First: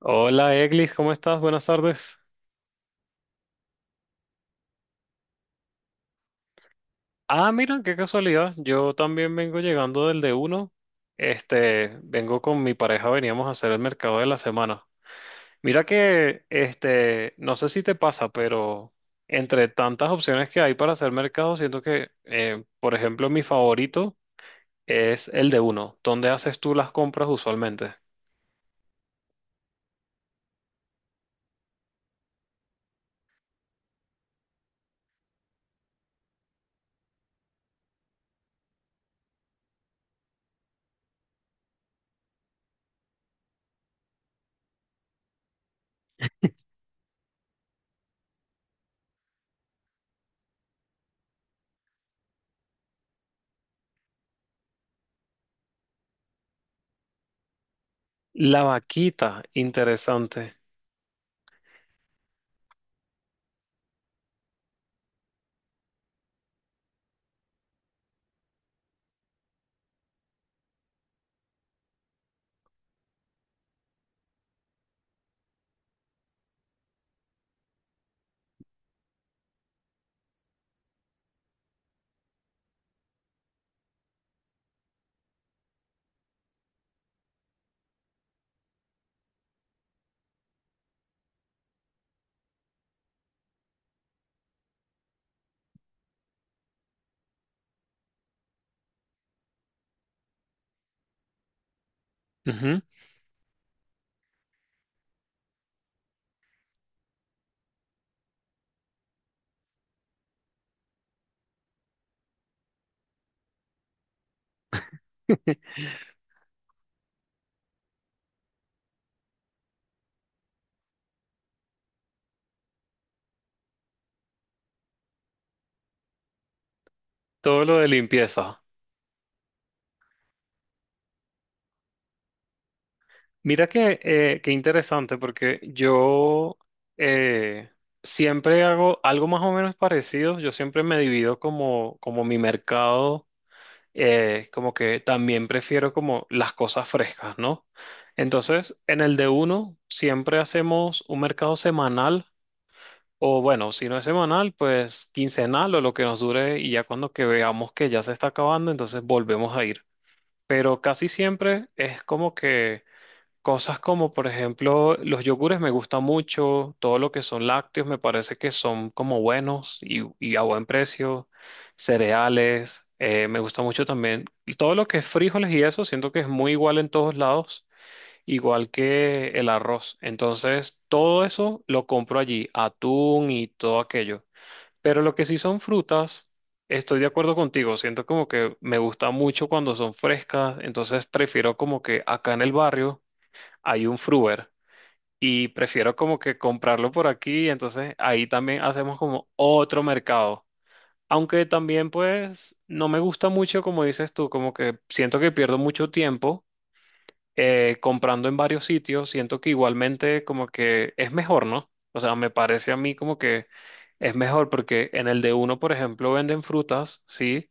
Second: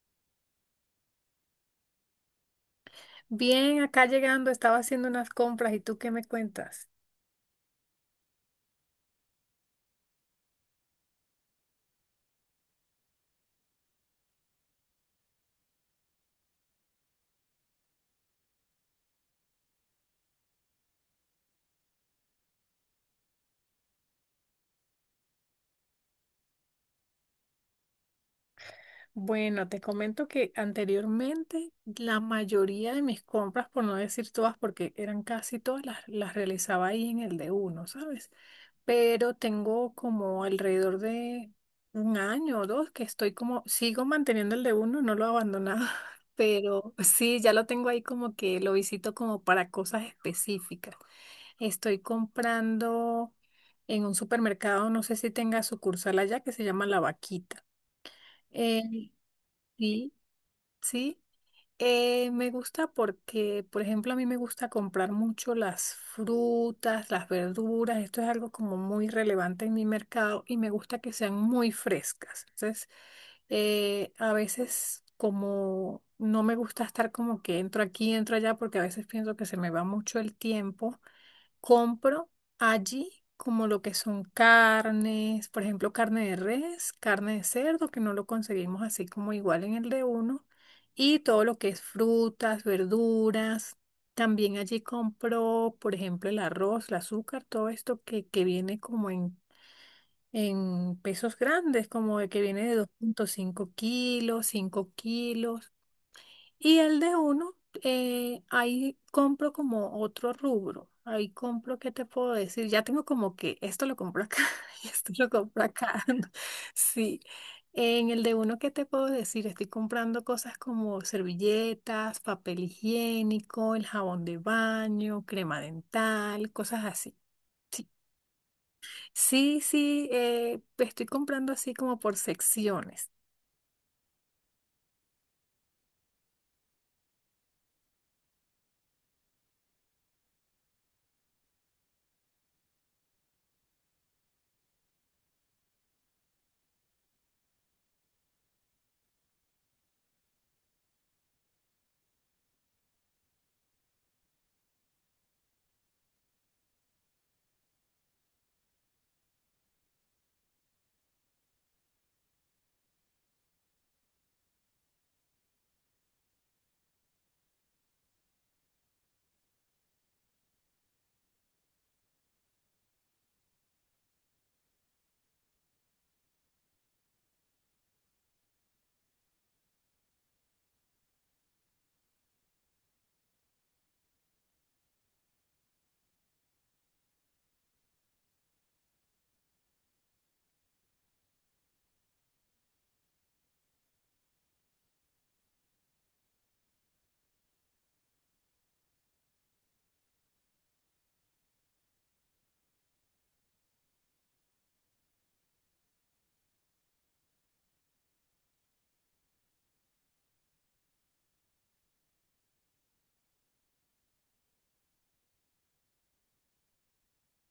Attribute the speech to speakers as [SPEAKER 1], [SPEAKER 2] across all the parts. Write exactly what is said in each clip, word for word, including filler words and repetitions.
[SPEAKER 1] Hola Eglis, ¿cómo estás? Buenas tardes.
[SPEAKER 2] Bien, acá llegando, estaba haciendo unas compras y tú qué me cuentas.
[SPEAKER 1] Ah, mira, qué casualidad. Yo también vengo llegando del de uno. Este, vengo con mi pareja, veníamos a hacer el mercado de la semana. Mira que, este, no sé si te pasa, pero entre tantas opciones que hay para hacer mercado, siento que, eh, por ejemplo, mi favorito es el de uno. ¿Dónde haces tú las compras usualmente?
[SPEAKER 2] Bueno, te comento que anteriormente la mayoría de mis compras, por no decir todas, porque eran casi todas, las, las realizaba ahí en el de uno, ¿sabes? Pero tengo como alrededor de un año o dos que estoy como, sigo manteniendo el de uno, no lo he abandonado, pero sí, ya lo tengo ahí como que lo visito como para cosas específicas. Estoy comprando en un supermercado, no sé si tenga sucursal allá, que se llama La Vaquita.
[SPEAKER 1] La
[SPEAKER 2] Eh,
[SPEAKER 1] vaquita,
[SPEAKER 2] sí,
[SPEAKER 1] interesante.
[SPEAKER 2] sí. Eh, me gusta porque, por ejemplo, a mí me gusta comprar mucho las frutas, las verduras. Esto es algo como muy relevante en mi mercado y me gusta que sean muy frescas. Entonces, eh, a veces como no me gusta estar como que entro aquí, entro allá, porque a veces pienso que se me va mucho el tiempo. Compro allí como lo que son carnes, por ejemplo, carne de res, carne de cerdo, que no lo conseguimos así como igual en el de uno, y todo lo que es frutas, verduras. También allí compro, por ejemplo, el arroz, el azúcar, todo esto que, que viene como en, en pesos grandes, como de que viene de
[SPEAKER 1] Ujú.
[SPEAKER 2] dos punto cinco kilos, cinco kilos. Y el de uno, eh, ahí compro como otro rubro. Ahí compro, ¿qué te puedo decir? Ya tengo como que esto lo compro acá y esto lo compro acá. Sí. En el de uno, ¿qué te puedo decir? Estoy comprando cosas como servilletas, papel higiénico, el jabón de baño, crema dental, cosas así.
[SPEAKER 1] Todo lo de
[SPEAKER 2] Sí,
[SPEAKER 1] limpieza.
[SPEAKER 2] sí, sí, eh, estoy comprando así como por secciones.
[SPEAKER 1] Mira que, eh, qué interesante, porque yo eh, siempre hago algo más o menos parecido. Yo siempre me divido como, como mi mercado, eh, como que también prefiero como las cosas frescas, ¿no? Entonces, en el de uno siempre hacemos un mercado semanal, o bueno, si no es semanal, pues quincenal o lo que nos dure, y ya cuando que veamos que ya se está acabando, entonces volvemos a ir. Pero casi siempre es como que cosas como, por ejemplo, los yogures me gustan mucho, todo lo que son lácteos me parece que son como buenos y, y a buen precio, cereales, eh, me gusta mucho también. Y todo lo que es frijoles y eso, siento que es muy igual en todos lados, igual que el arroz. Entonces, todo eso lo compro allí, atún y todo aquello. Pero lo que sí son frutas, estoy de acuerdo contigo, siento como que me gusta mucho cuando son frescas, entonces prefiero como que acá en el barrio hay un Fruver y prefiero como que comprarlo por aquí, entonces ahí también hacemos como otro mercado. Aunque también pues no me gusta mucho, como dices tú, como que siento que pierdo mucho tiempo eh, comprando en varios sitios, siento que igualmente como que es mejor, ¿no? O sea, me parece a mí como que es mejor porque en el de uno, por ejemplo, venden frutas, ¿sí?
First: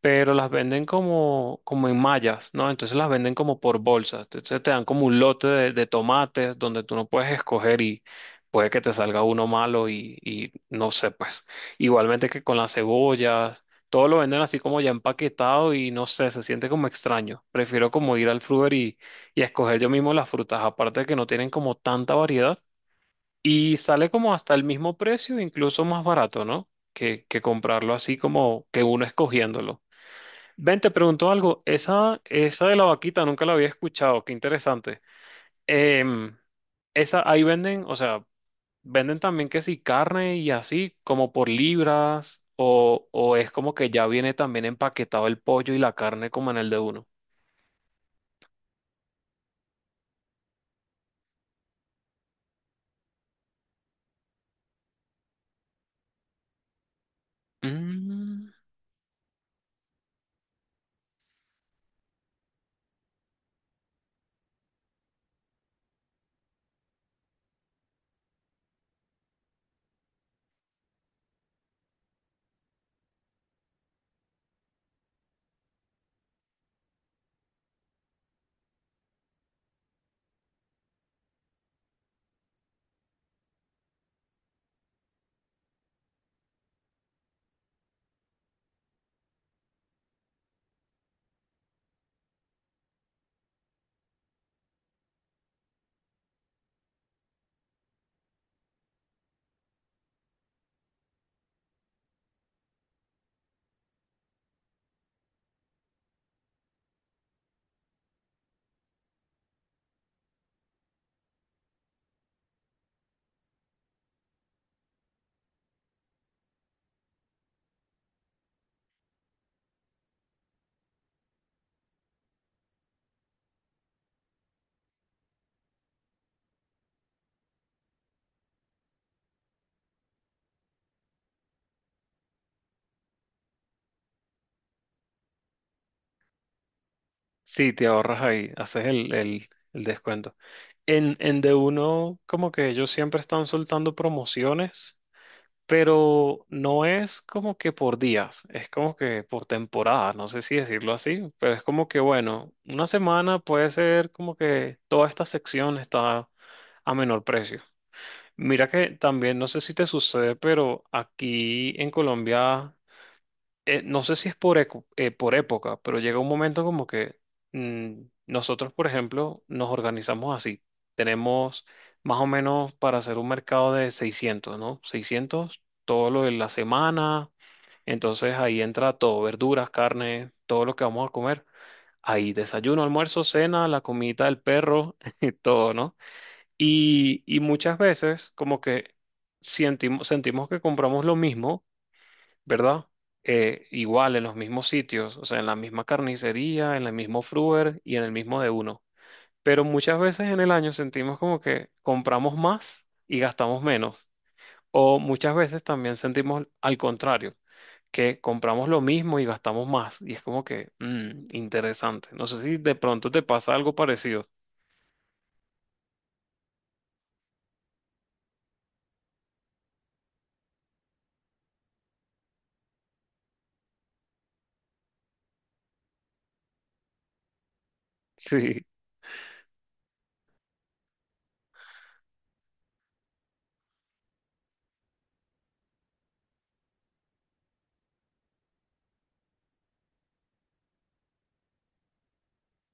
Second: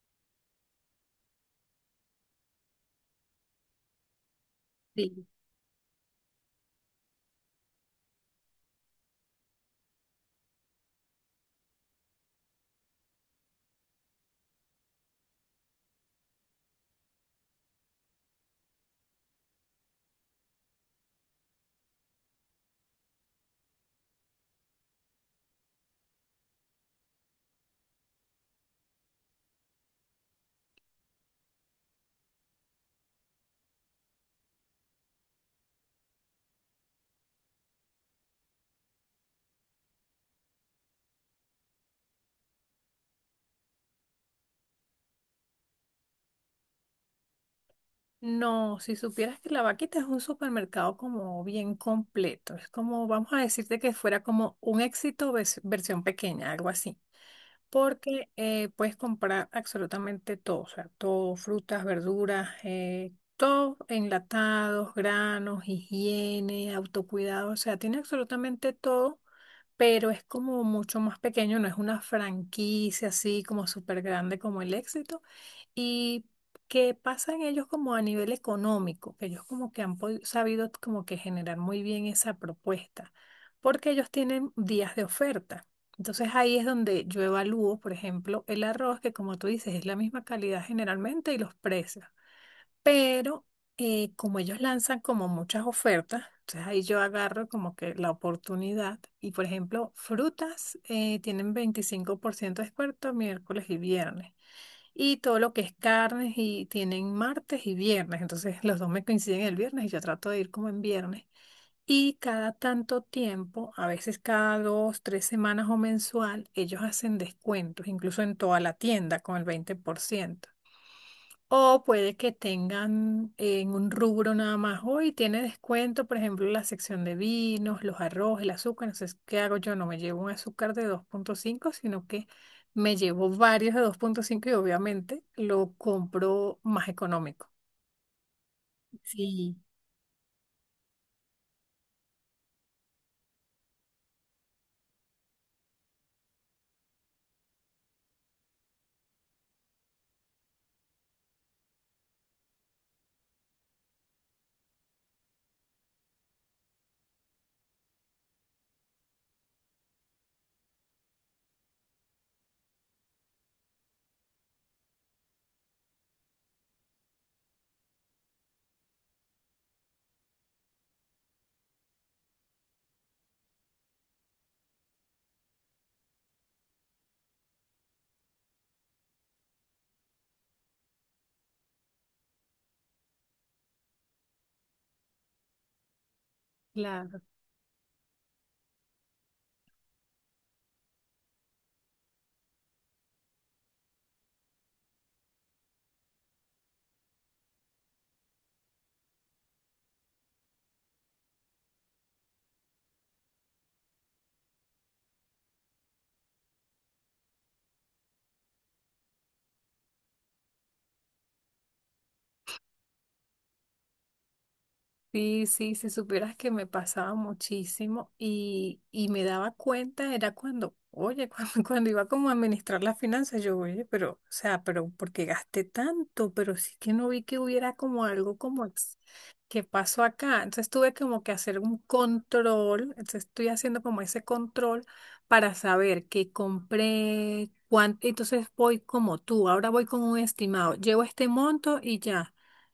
[SPEAKER 1] Pero las venden como, como en mallas, ¿no? Entonces las venden como por bolsas. Entonces te dan como un
[SPEAKER 2] Sí.
[SPEAKER 1] lote de, de tomates donde tú no puedes escoger y puede que te salga uno malo y, y no sé, pues. Igualmente que con las cebollas, todo lo venden así como ya empaquetado y no sé, se siente como extraño. Prefiero como ir al fruver y, y escoger yo mismo las frutas, aparte de que no tienen como tanta variedad y sale como hasta el mismo precio, incluso más barato, ¿no? Que, que comprarlo así como que uno escogiéndolo. Ven, te pregunto algo. Esa, esa de la vaquita nunca la había escuchado. Qué interesante. Em, Esa ahí venden, o sea, venden también que sí, carne y así, como por libras, o, o es como que ya viene también empaquetado el pollo y la carne como en el de uno.
[SPEAKER 2] No, si supieras que la Vaquita es un supermercado como bien completo, es como, vamos a decirte que fuera como un éxito ves- versión pequeña, algo así, porque
[SPEAKER 1] Mm,
[SPEAKER 2] eh, puedes comprar absolutamente todo, o sea, todo, frutas, verduras, eh, todo, enlatados, granos, higiene, autocuidado, o sea, tiene absolutamente todo, pero es como mucho más pequeño, no es una franquicia así como súper grande como el éxito. ¿Y qué pasa en ellos como a nivel económico? Que ellos como que han podi- sabido como que generar muy bien esa propuesta, porque ellos tienen días de oferta. Entonces ahí es donde yo evalúo, por ejemplo, el arroz, que como tú dices, es la misma calidad generalmente y los precios, pero eh, como ellos lanzan como muchas ofertas, entonces ahí yo agarro como que la oportunidad y, por ejemplo, frutas eh, tienen veinticinco por ciento de descuento miércoles y viernes, y todo lo que es carnes y tienen martes y viernes, entonces los dos me coinciden el viernes y yo trato de ir como en viernes. Y cada tanto tiempo, a veces cada dos, tres semanas o mensual, ellos hacen descuentos, incluso en toda la tienda con el veinte por ciento, o puede que tengan en un rubro nada más, hoy tiene descuento, por ejemplo, la sección de vinos, los arroz, el azúcar. Entonces, ¿qué hago yo? No me llevo un azúcar de dos punto cinco, sino que me llevo varios de dos punto cinco y obviamente lo compro más económico.
[SPEAKER 1] sí, te ahorras ahí, haces el, el,
[SPEAKER 2] Sí,
[SPEAKER 1] el descuento. En, en de uno, como que ellos siempre están soltando promociones. Pero no es como que por días, es como que por temporada, no sé si decirlo así, pero es como que, bueno, una semana puede ser como que toda esta sección está a menor precio. Mira que también, no sé si te sucede, pero aquí en Colombia, eh, no sé si es por, eco- eh, por época, pero llega un momento como que mm, nosotros, por ejemplo, nos organizamos así. Tenemos más o menos para hacer un mercado de seiscientos, ¿no? Seiscientos todo lo de la semana. Entonces ahí entra todo, verduras, carne, todo lo que vamos a comer. Ahí desayuno, almuerzo, cena, la comidita del perro, y todo, ¿no? Y, y muchas veces como que sentimos, sentimos que compramos lo mismo, ¿verdad? Eh, igual en los mismos sitios, o sea, en la misma carnicería, en el mismo fruver y en el mismo de uno. Pero muchas veces en el año sentimos como que compramos más y gastamos menos. O muchas veces también sentimos al contrario, que compramos lo mismo y gastamos más. Y es como que, mm, interesante. No sé si de pronto te pasa algo parecido.
[SPEAKER 2] Sí, sí, si supieras que me pasaba muchísimo y, y me daba cuenta, era cuando, oye, cuando, cuando iba como a administrar las finanzas, yo, oye, pero, o sea, pero ¿por qué gasté tanto? Pero sí que no vi que hubiera como algo
[SPEAKER 1] Sí.
[SPEAKER 2] como ex- que pasó acá. Entonces tuve como que hacer un control, entonces estoy haciendo como ese control para saber qué compré, cuánto. Entonces voy como tú, ahora voy con un estimado, llevo este monto y ya.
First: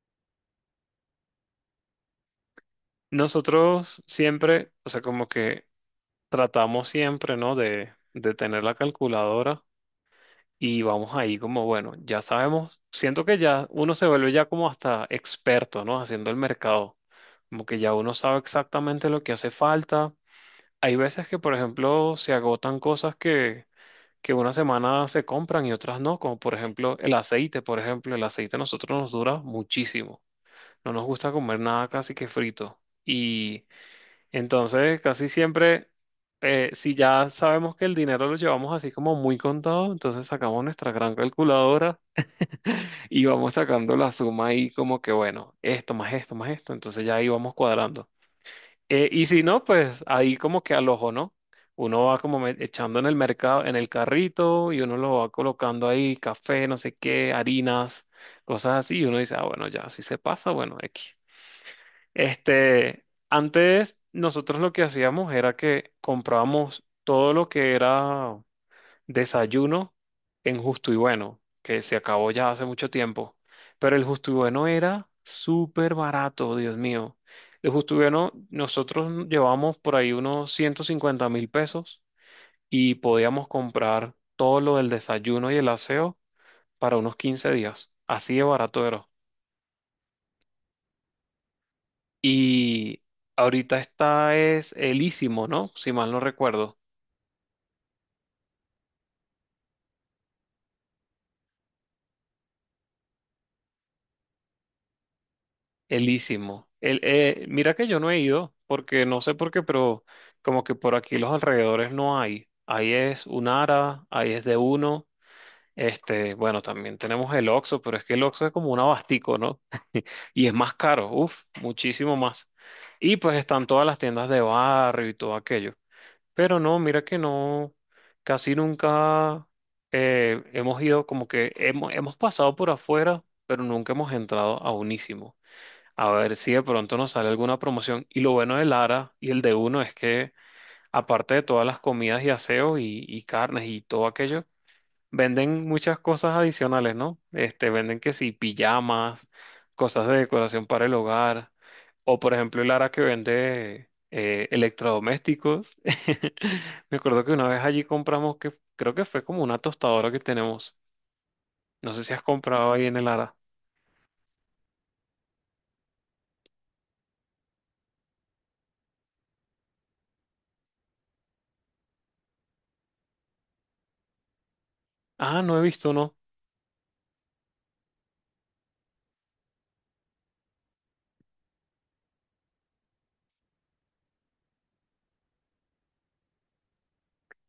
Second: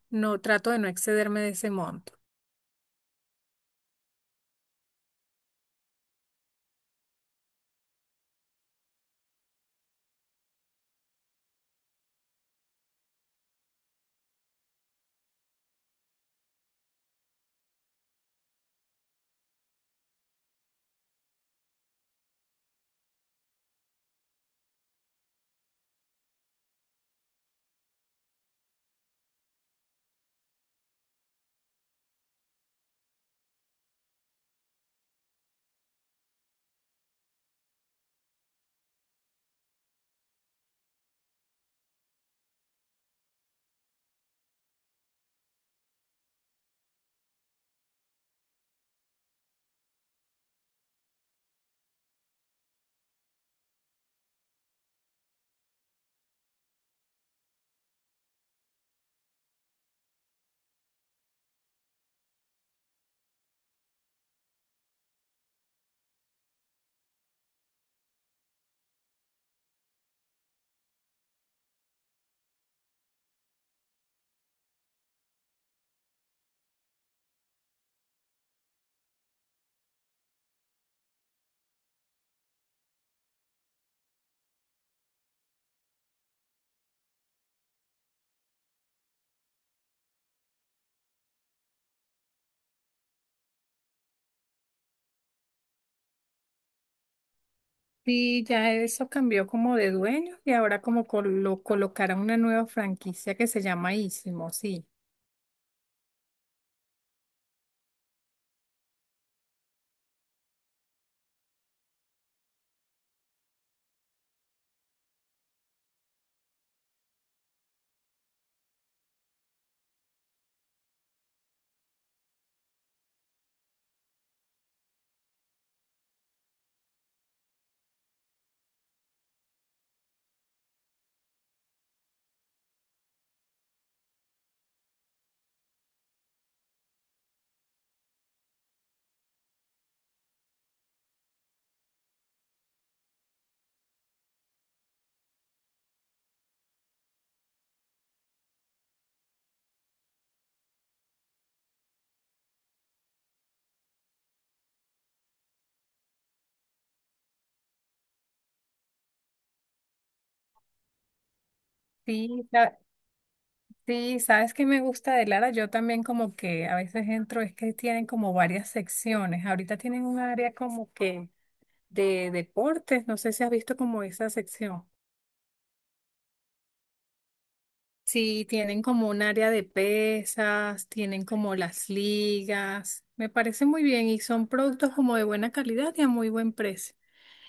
[SPEAKER 2] No, trato de no excederme de ese monto.
[SPEAKER 1] Nosotros siempre, o sea, como que tratamos siempre, ¿no? De, de tener la calculadora. Y vamos ahí como, bueno, ya sabemos, siento que ya uno se vuelve ya como hasta experto, ¿no? Haciendo el mercado, como que ya uno sabe exactamente lo que hace falta. Hay veces que, por ejemplo, se agotan cosas que, que una semana se compran y otras no, como por ejemplo el aceite, por ejemplo, el aceite a nosotros nos dura muchísimo. No nos gusta comer nada casi que frito. Y entonces, casi siempre, eh, si ya sabemos que el dinero lo llevamos así como muy contado, entonces sacamos nuestra gran calculadora y vamos sacando la suma ahí como que, bueno, esto más esto más esto, entonces ya ahí vamos cuadrando. Eh, y si no, pues ahí como que al ojo, ¿no? Uno va como me- echando en el mercado, en el carrito y uno lo va colocando ahí, café, no sé qué, harinas, cosas así, y uno dice, ah, bueno, ya, si se pasa, bueno, X. Este, antes nosotros lo que hacíamos era que comprábamos todo lo que era desayuno en Justo y Bueno, que se acabó ya hace mucho tiempo. Pero el Justo y Bueno era súper barato, Dios mío. El Justo y Bueno, nosotros llevábamos por ahí unos ciento cincuenta mil pesos y podíamos comprar todo lo del desayuno y el aseo para unos quince días. Así de barato era. Y ahorita está es Elísimo, ¿no? Si mal no recuerdo.
[SPEAKER 2] Sí, ya eso cambió como de dueño y ahora como col- lo colocaron una nueva franquicia que se llama Ísimo, sí.
[SPEAKER 1] Elísimo. El, eh, mira que yo no he ido, porque no sé por qué, pero como que por aquí los alrededores no hay. Ahí es Unara, ahí es de uno. Este, bueno, también tenemos el Oxxo, pero es que el Oxxo es como un abastico, ¿no? Y es más caro, uff, muchísimo más. Y pues están todas las tiendas de barrio y todo aquello. Pero no, mira que no, casi nunca eh, hemos ido, como que hemos, hemos pasado por afuera, pero nunca hemos entrado a Unísimo. A ver si de pronto nos sale alguna promoción. Y lo bueno de Lara y el de Uno es que, aparte de todas las comidas y aseos y, y carnes y todo aquello, venden muchas cosas adicionales, ¿no? Este, venden que sí, pijamas, cosas de decoración para el hogar, o por ejemplo el Ara que vende eh, electrodomésticos. Me acuerdo que una vez allí compramos que creo que fue como una tostadora que tenemos. No sé si has
[SPEAKER 2] Sí,
[SPEAKER 1] comprado
[SPEAKER 2] sa-
[SPEAKER 1] ahí en el Ara.
[SPEAKER 2] sí, sabes que me gusta de Lara, yo también como que a veces entro, es que tienen como varias secciones, ahorita tienen un área como que de deportes, no sé si has visto como esa sección.
[SPEAKER 1] Ah, no he visto, no.
[SPEAKER 2] Sí, tienen como un área de pesas, tienen como las ligas, me parece muy bien y son productos como de buena calidad y a muy buen precio.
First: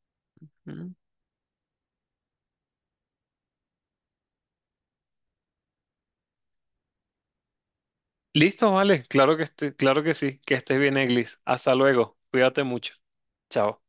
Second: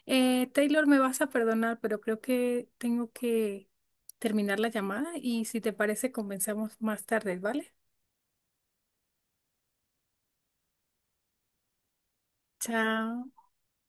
[SPEAKER 2] Eh, Taylor,
[SPEAKER 1] Mm.
[SPEAKER 2] me vas a perdonar, pero creo que tengo que terminar la llamada y, si te parece, comenzamos más tarde, ¿vale?
[SPEAKER 1] Listo, vale, claro que este- claro que sí, que estés bien, Eglis. Hasta luego, cuídate mucho.
[SPEAKER 2] Chao.
[SPEAKER 1] Chao.